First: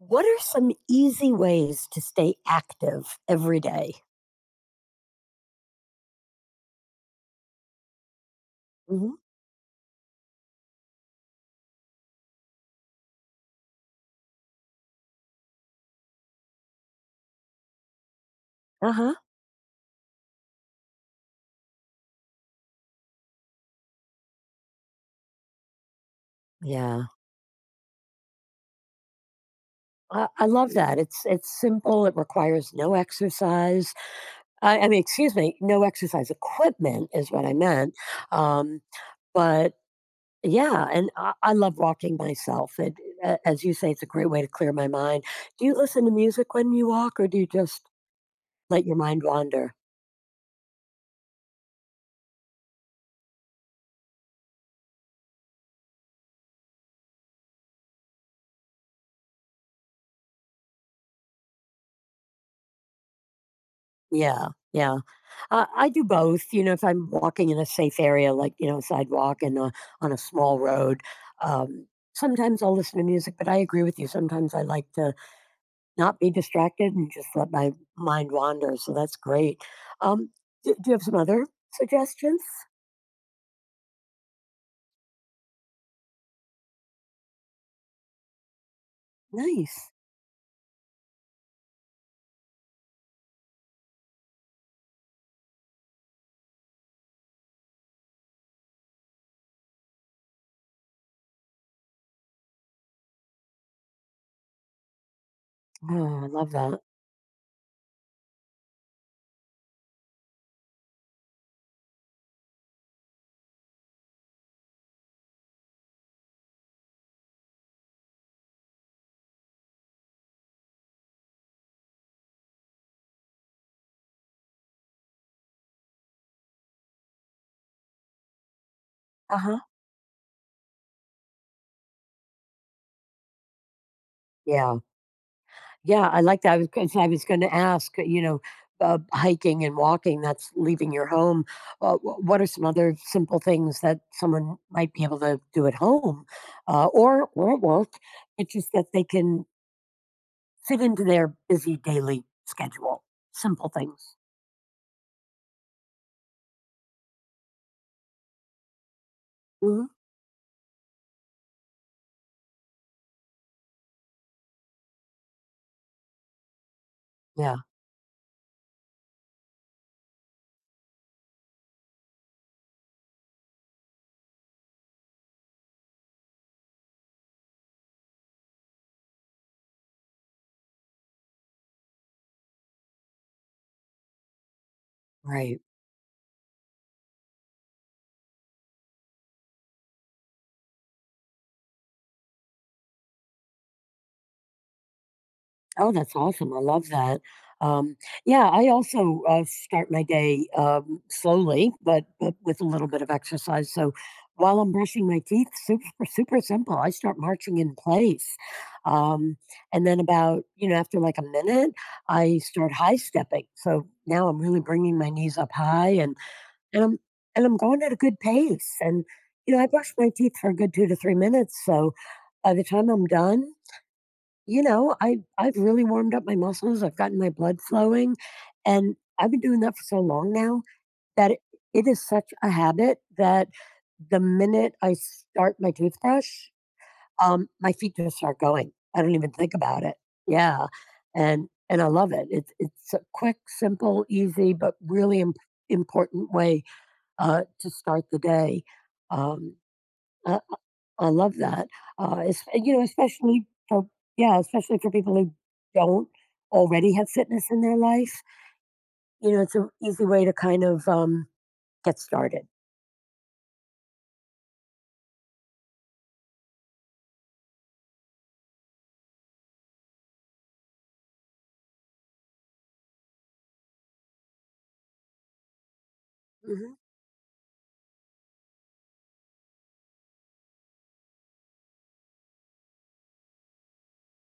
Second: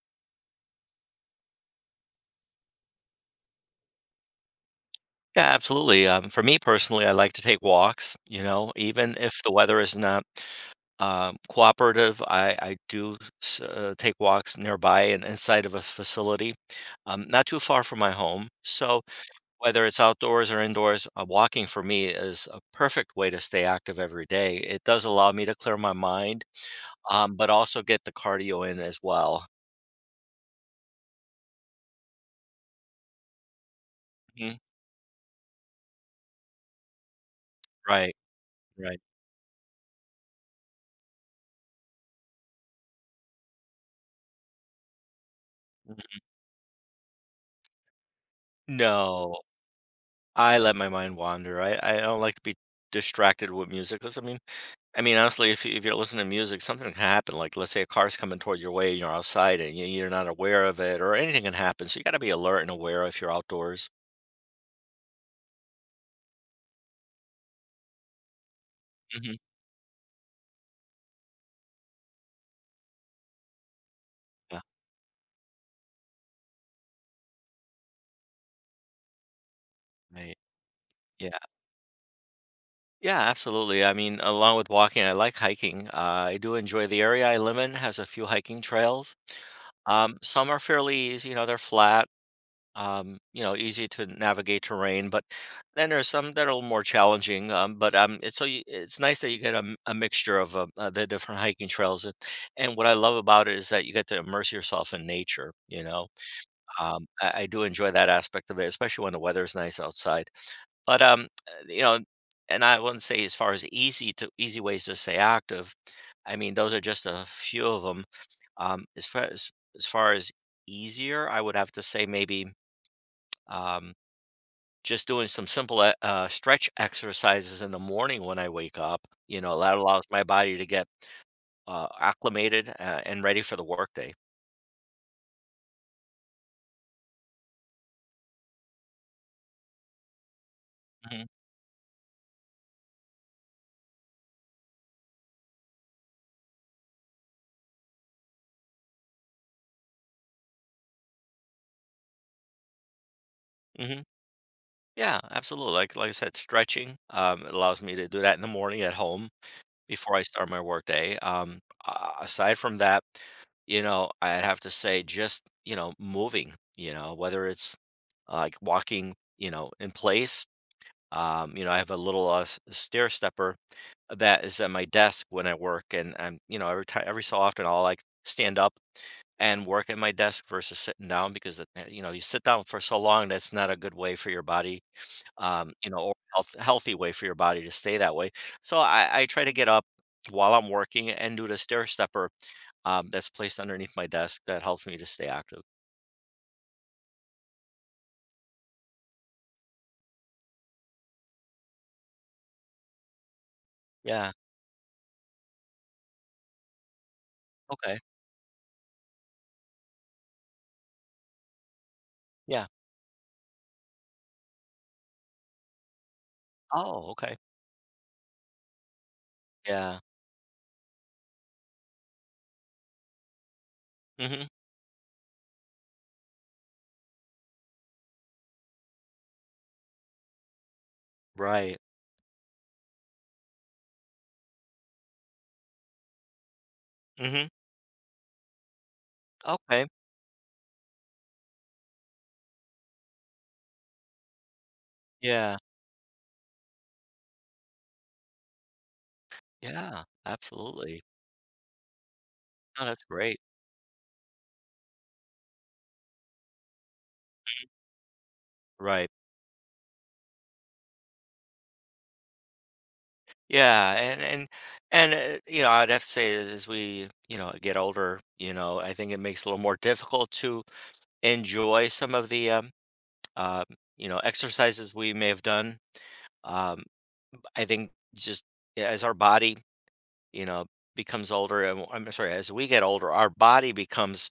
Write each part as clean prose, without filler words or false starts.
What are some easy ways to stay active every. Yeah, absolutely. For me personally, I like to take walks, you know, Hmm. even if the weather is not cooperative, I do take walks nearby and inside of a facility, not too far from my home. So Uh-huh. whether it's outdoors or indoors, walking for me is a perfect way to stay active every day. It does allow me to clear my mind, Yeah. But also get the cardio in as well. I love that. It's simple. It requires no exercise. Mhm. I mean, excuse me, no exercise equipment is what I meant. Right, Um, right. but yeah, and I love walking myself. As you say, it's a great way to clear my mind. Do you listen to Mm, music when you walk, or do you just let your mind no. wander? I let my mind wander. I don't like to be distracted with music. Cause I mean, honestly, if you if you're listening to music, something can happen. Like, let's say a car's coming toward your way and you're outside and you're not aware of it or anything can happen, so you gotta be alert and aware if you're outdoors. Yeah, yeah. I do both. You know, if I'm walking in a safe area, like Mhm. sidewalk and on a small road, um, sometimes I'll listen to music. But I agree with you. Sometimes Yeah, I like to not be distracted and just let my mind wander. So that's great. Um, right. do you have some Yeah. other suggestions? Yeah, absolutely. I mean, along with walking, I like hiking. I do enjoy the area I live in has a few hiking trails. Nice. Some are fairly easy, you know, they're flat, you know, easy to navigate terrain, but then there's some that are a little more challenging. But It's so you, it's nice that you get a, a mixture of the different hiking trails, and what I love about it is that you get to immerse yourself in nature. You know, Oh, I love that. I do enjoy that aspect of it, especially when the weather is nice outside. But You know, and I wouldn't say as far as easy ways to stay active. I mean, those are just a few of them. Um, as far as as far as easier, I would have to say maybe. Um, just doing some simple, e stretch exercises in the morning when I wake up, Uh you know, huh. that allows my body to get acclimated, and ready for the workday. Yeah. Yeah, I like that. I was gonna ask, hiking and walking, that's leaving your Mhm, home. What are some other simple things that someone might be able to do at home, or at work? It's just that they can fit into their busy daily schedule. Simple mhm. things. Yeah, absolutely, like I said, stretching, it allows me to do that in the morning at home Hmm. before I start my workday. A aside from that, you know, I'd have to say just, you know, moving, you know, whether Yeah, it's, like, walking, you know, in place. You know, I have a little, stair stepper that is at my desk when I work, and I'm, you know, every time, every so often, I'll like stand up and work at my desk versus sitting down because, you know, you sit down for so long, that's not a good way for your body, right. You know, or healthy way for your body to stay that way. So I try to get up while I'm working and do the stair stepper that's placed underneath my desk that helps me to stay active. Oh, that's awesome. I love that. Um, yeah, I also start my day slowly, but with a little bit of exercise. So Yeah. while I'm brushing my teeth, super, super simple, I start marching in Okay. place. Um, and then about, after like a minute, I Yeah. start high stepping. So now I'm really bringing my knees up high and I'm, Oh, okay. and I'm going at a good pace. And I brush Yeah. my teeth for a good 2 to 3 minutes. So by the time I'm done, Hmm. I've really warmed up my muscles, I've gotten my blood flowing, and I've been doing that for so long now that it, Right. it is such a habit that the minute I start my toothbrush, Hmm. My feet just start going. I don't even think about Okay. it. Yeah, and I love it. It's a quick, simple, easy, but really Yeah. important way to start the day. Um, Yeah. I, Absolutely. I love that. It's, Oh, that's great. especially for, yeah, especially for people who don't already have fitness in their life. Right. You know, it's an easy way to kind of get started. Yeah, and you know, I'd have to say that as we, you know, get older, you know, I think it makes it a little more difficult to enjoy some of the, um, you know, exercises we may have done. Hmm. Um, I think just as our body, you know, becomes older, and I'm sorry, as we get older, our body becomes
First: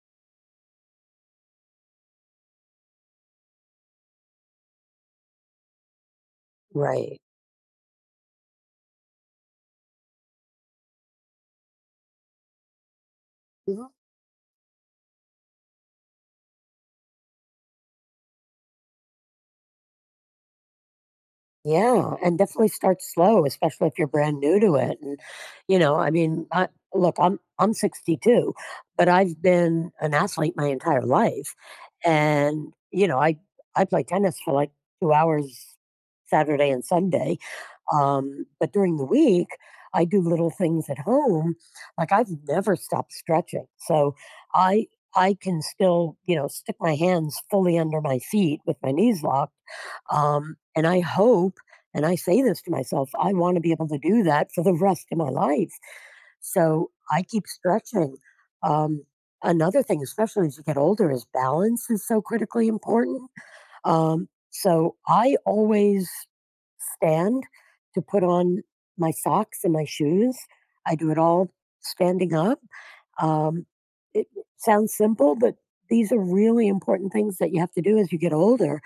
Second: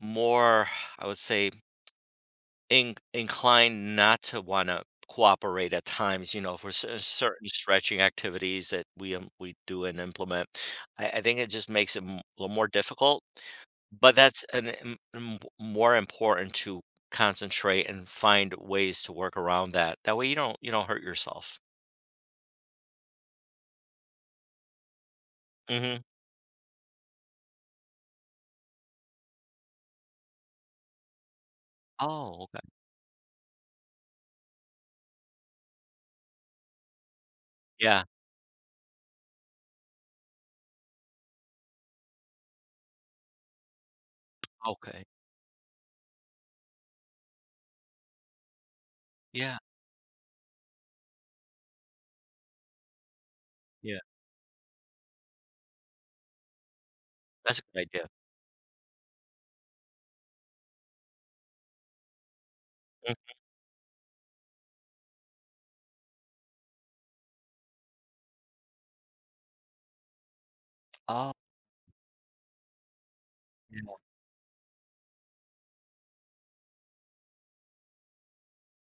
more, I would say, In inclined not to wanna cooperate at times, you know, for Right. certain stretching activities that we do and implement. I think it just makes it m a little more difficult, but that's an im m more important to concentrate and find ways to work around that. That way you don't hurt yourself. Yeah, and definitely start slow, especially if you're brand new to it. And Mhm. I mean, look, I'm 62, but I've been an athlete my entire life, Oh, okay. and I play tennis for like 2 hours Saturday and Sunday, Yeah. But during the week I do little things at home. Like I've never stopped stretching, so I Okay. I can still stick my hands fully under my feet with my knees locked, Yeah, and I hope, and I say this to myself, I want to be able to yeah. do that for the rest of my life. So I keep That's a good idea. stretching. Um, Another thing, especially as you get older, is balance is so critically Mm. important. So I always stand to put on my socks and my shoes. I do it Oh, all standing up. Um, yeah, it sounds simple, but these are really important things that you have to do as you get older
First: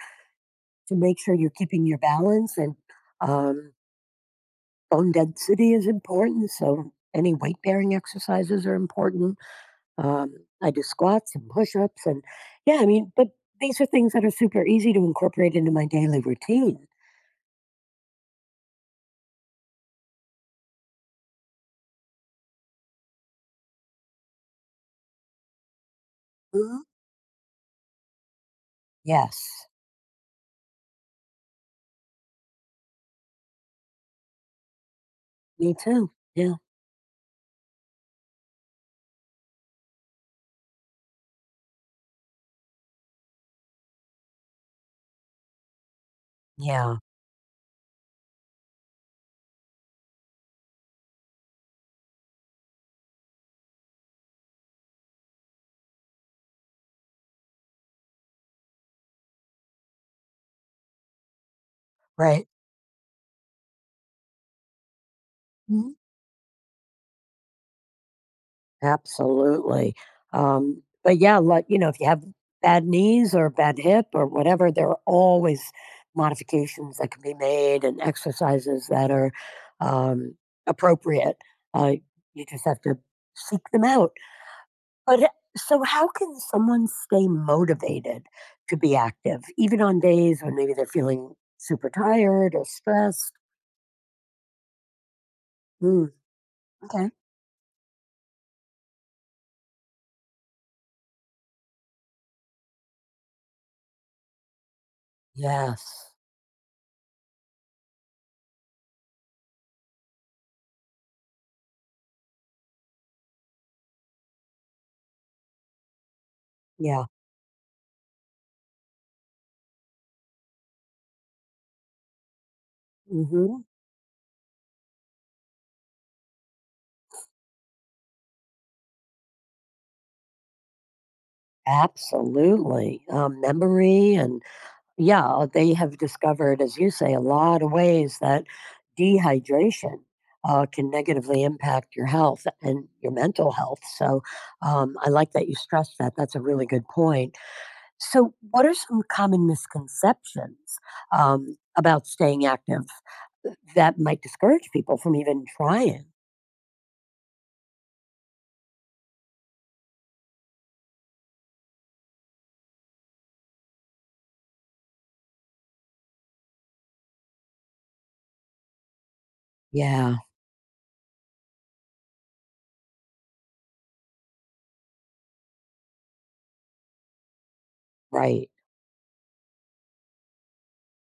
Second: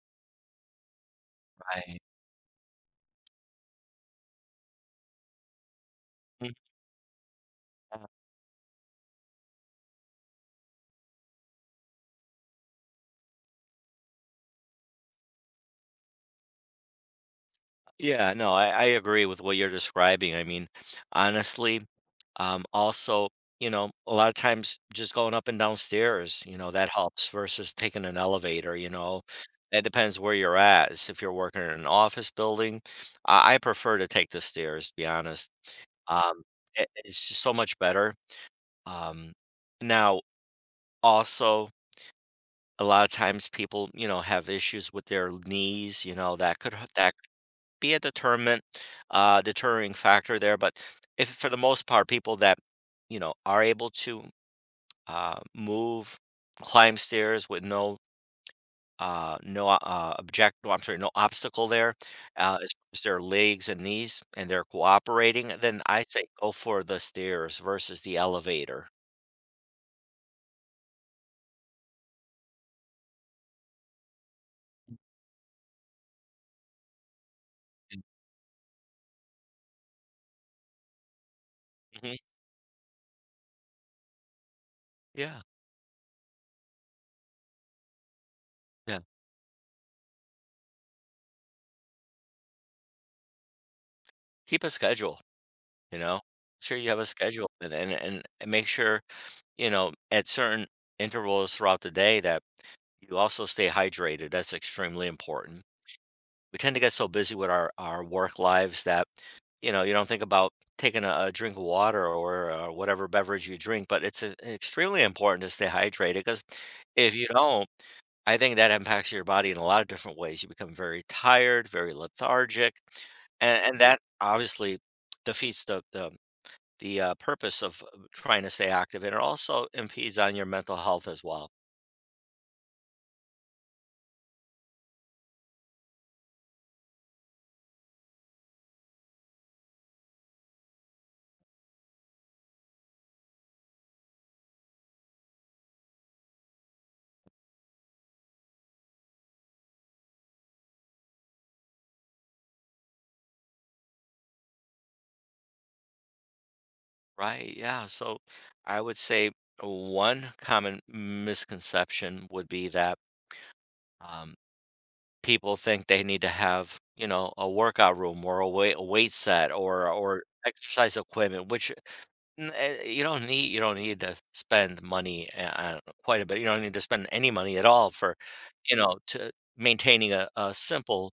to make sure you're keeping right. your balance, and um, bone density is important. Mm. So any weight bearing exercises are important. Um, I do squats and push ups, and yeah, I mean, but these are things that are super easy to incorporate into my daily routine. Yeah, no, I agree with what you're describing. I mean, honestly, also, you know, a lot of times just going up and downstairs, you know, Mhm. that helps versus taking an elevator, you know. Yes, It depends where you're at. If you're working in an office building, I prefer to take the stairs, to be honest. me too. Um, Yeah, it, it's just so much better. Um, Now, also, a lot of times people, you know, have issues with their knees, you know, that could yeah, that be a determinant, deterring factor there. But if for the most part, people that, you know, are able to move, climb stairs with no uh, no uh, object, no, I'm sorry, no obstacle there, right. As far as their legs and knees, and they're cooperating, then I say go for the stairs versus the elevator. Absolutely. But yeah, like, if you have bad knees or a bad hip or whatever, there are always modifications that can be made and exercises that are um, appropriate. Uh, Mhm. you just have to seek them out. But h- Yeah, so, how can someone stay motivated to be yeah. active, even on days when maybe they're feeling super tired or stressed? Keep a schedule, you Mm, know. Sure, you have a okay. schedule, and make sure you know at certain intervals throughout the day that you also stay hydrated. That's extremely important. Yes. We tend to get so busy with our work lives that, you know, you don't think about taking a drink of water or whatever beverage you drink, but it's extremely important to stay hydrated because Yeah. if you don't, I think that impacts your body in a lot of different ways. You become very tired, very lethargic, and, Hmm. and that obviously defeats the purpose of trying to stay active, and it also impedes on your mental health as well. Absolutely. Memory and, yeah, they have discovered, as you say, a lot of ways that dehydration can negatively impact your health and your mental health. So, I like that you stressed that. That's a really good point. So, what are some common misconceptions about staying active that might discourage people from even trying? Right, yeah. So I would say one common misconception would be that um, people think they need to have, you know, a workout room or a weight set or Yeah, exercise equipment, which you don't need. You don't need to spend money quite a bit. You don't need to spend any money at all for, right. you know, to maintaining a simple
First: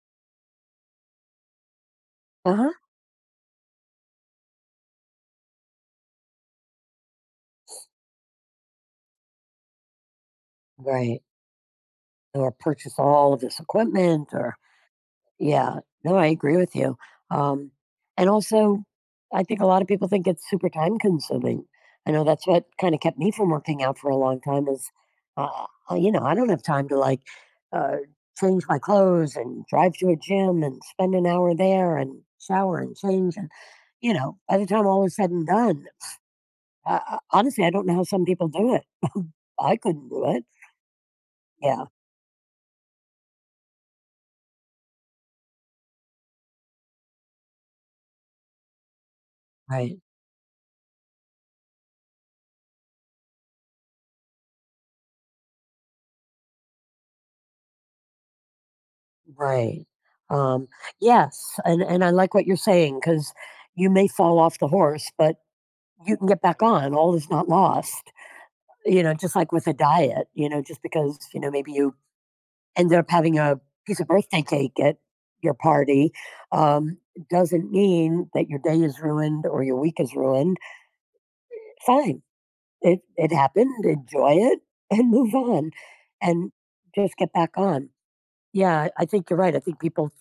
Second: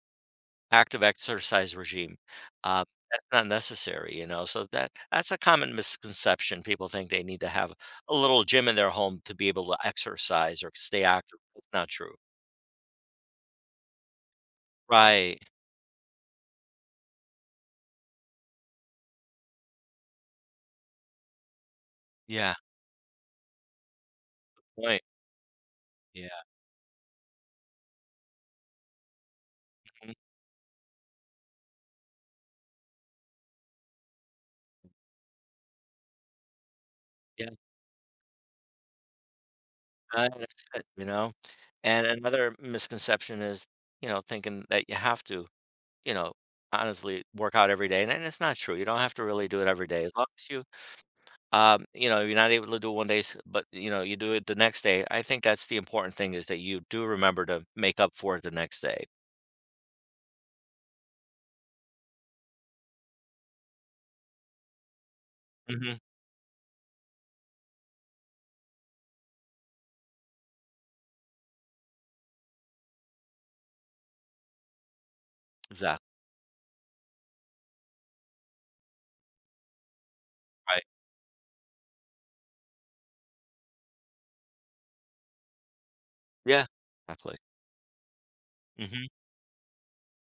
active exercise regime. Uh huh. Um, that's not necessary, you know. So that's a common misconception. People think they need to have a little gym in their home to be able to exercise or stay Right. active. It's not true. Or purchase all of this equipment or. Right. Yeah. No, I agree with you. Um, and also, I think a lot of people think it's super time consuming. I know that's Yeah. what kind of kept me from working out for a long time is, Right. uh, I Yeah. don't have time to like uh, change my clothes and drive to Mhm, a gym and spend an hour there and shower and change. And, by the time all is said and done, yeah. honestly, I don't know how some people do it. I couldn't do it. That's it. You know. Yeah. And another misconception is, you know, thinking that you have to, you know, honestly work out every day, and it's not true. You don't have to really do it every Right. day. As long as you you know, you're not able to do one day, but you know, you do it the next day. I think that's the important thing is that you do remember to make up for it the next day. Right. Um, yes, and I like what you're saying because you may fall off the horse, but Hmm. you can get back on. All is not lost. You know, just like with a diet. You know, just because maybe you ended up having a piece of birthday cake at your Exactly. party, um, doesn't mean that your day is ruined or your week is ruined. Right. Fine, it happened. Enjoy it and move on, and Yeah. just get Exactly. back on. Yeah, I Hmm. think you're right. I think people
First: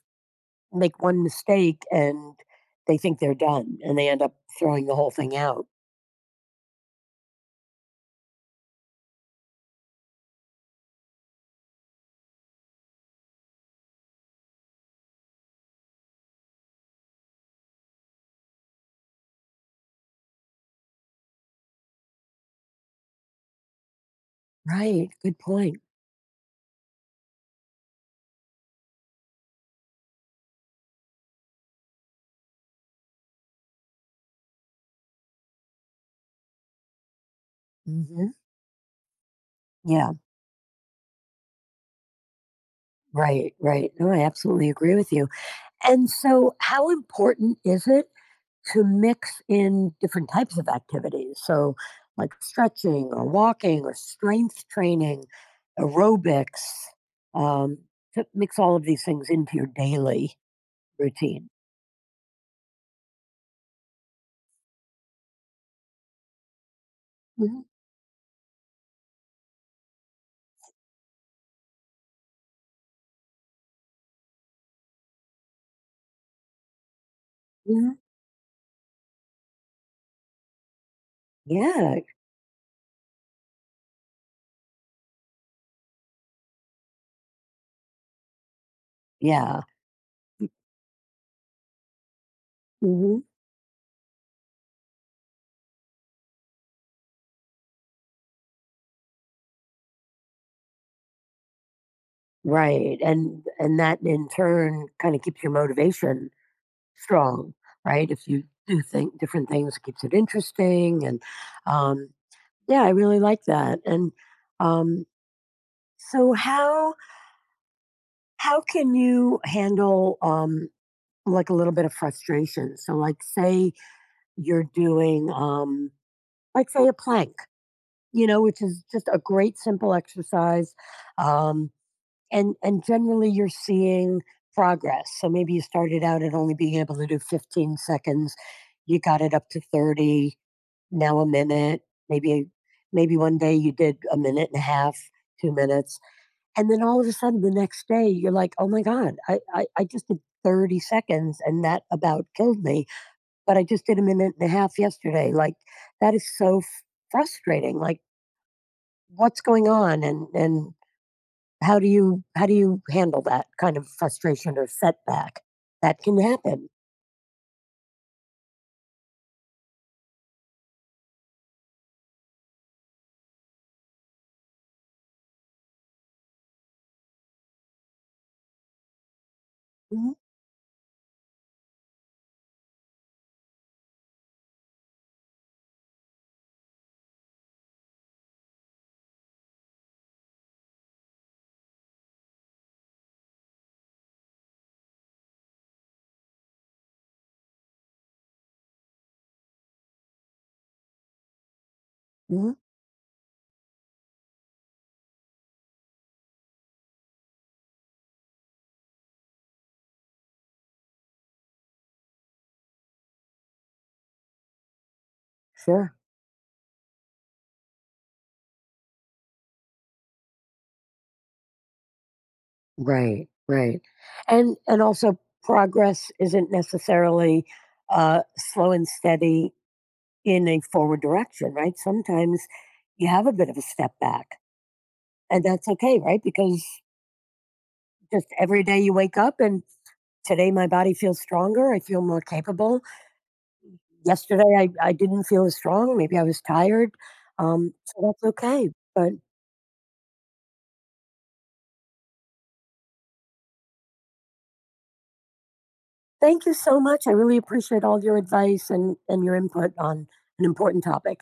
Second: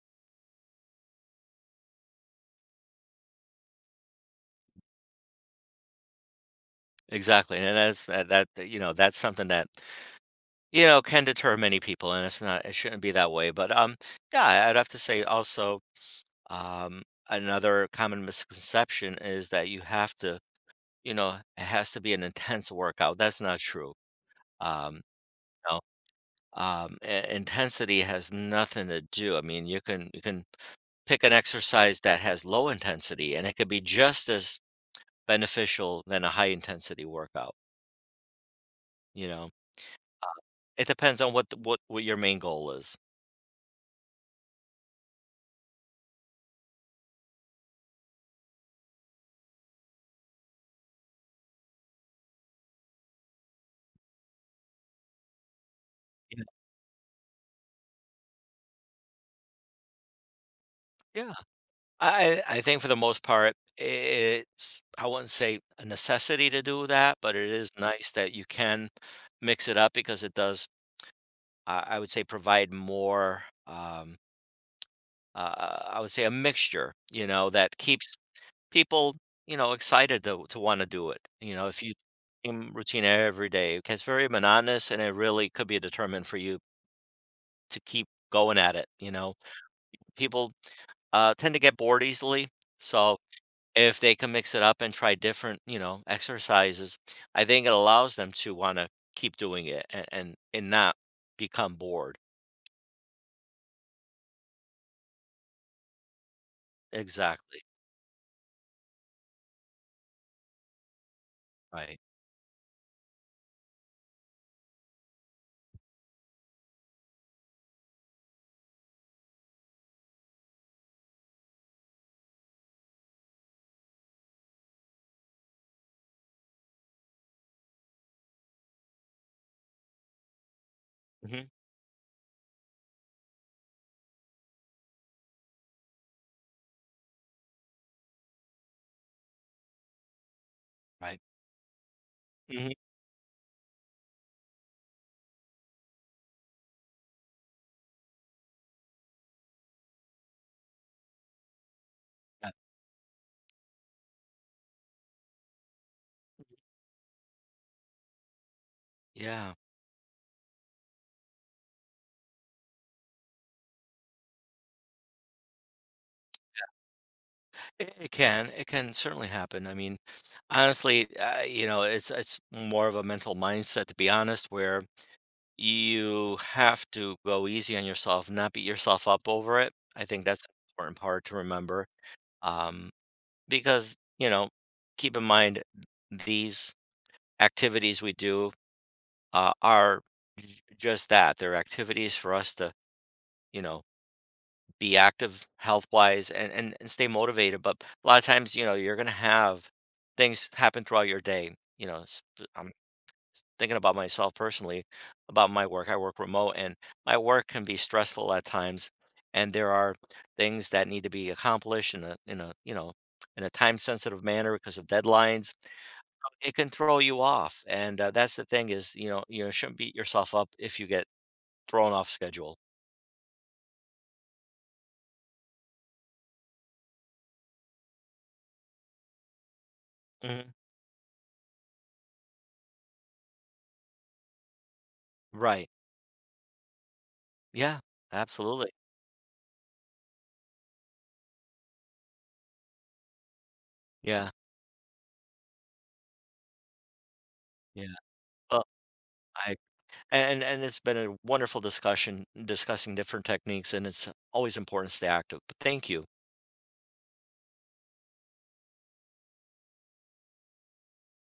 make one mistake and they think they're done and they end up throwing the whole thing out. Exactly. And that's you know that's something that you know can deter many people, and it shouldn't be that way. But yeah, I'd have to say also um another common misconception is that you have to you know it has to be an intense workout. That's not true. Um, Right. Good point. Intensity has nothing to do. I mean, you can pick an exercise that has low intensity, and it could be just as beneficial than a high intensity workout. Hmm. You know, Yeah. it depends on what your main goal is. Right. Right. No, I absolutely agree with you. And so, how important is it to mix in different types of activities? So, like stretching or walking or strength training, Yeah, aerobics, um, to mix all of these things into your daily yeah. routine. I think for the most part, it's I wouldn't say a necessity to do that, but it Hmm. is nice that you can mix it up because it does. I would say provide more. I would say a mixture, you know, that Hmm. keeps people, you know, excited to wanna do it, you know, if you Yeah. same routine every day, it gets very monotonous, and it really could be a determinant for you to keep going at it, you know? Yeah. People, tend to get bored easily, so Mhm. if they can mix it up and try different, you know, exercises, I think it allows them to wanna keep doing it and not become bored. Right, and that in turn kinda keeps your motivation strong, Exactly, right? If you do think different things, it keeps it interesting, and, right. um, yeah, I really like that, and, um, so how can you handle, like, a little bit of frustration? So, like, say you're doing, like, say, a plank, which is just a great simple exercise, Mhm, um and generally you're seeing progress. So maybe you started out at only being able to do 15 seconds, you got it up to 30, now right. a minute, maybe Mhm, maybe one day you did a minute and a half, 2 minutes, and then all of a sudden the next day you're like, oh my god, I just did 30 seconds and that about uh, killed me, but I just did a minute and a half yesterday. Like, that is so frustrating. Like, what's yeah. going on? And how do you handle that kind of frustration or setback? That can happen. It can. It can certainly happen. I mean, honestly, you know, it's more of a mental mindset to be honest, where you have to go easy on yourself, not beat yourself up over it. I Mhm, think that's an important part to remember. Um, because, you know, keep in mind these activities we do are just that. They're activities for us to, you know, be active health wise, and and stay motivated, but a lot of times you know you're gonna have things happen throughout your day, you know. Mhm, I'm thinking about myself personally about my work. I work remote, and my work can be stressful at times, and there are things that need to be accomplished in a, you know, in a time sensitive manner because of deadlines. sure. It can throw you off, and that's the thing is, you know, you shouldn't beat yourself up if you get thrown off schedule. Right, right. And also progress isn't necessarily slow and steady in Hmm. a forward direction, right? Sometimes you have a bit of a step back, and that's Right. okay, right? Because Yeah. just every Absolutely. day you wake up and today my body feels stronger. I feel more capable. Yeah. Yesterday I didn't feel as strong. Maybe I was tired. So that's Well, okay. But I and it's been a wonderful discussion discussing different techniques, and it's always important to stay active. But thank you. thank you so much. I really appreciate all your advice, and your input on an important topic.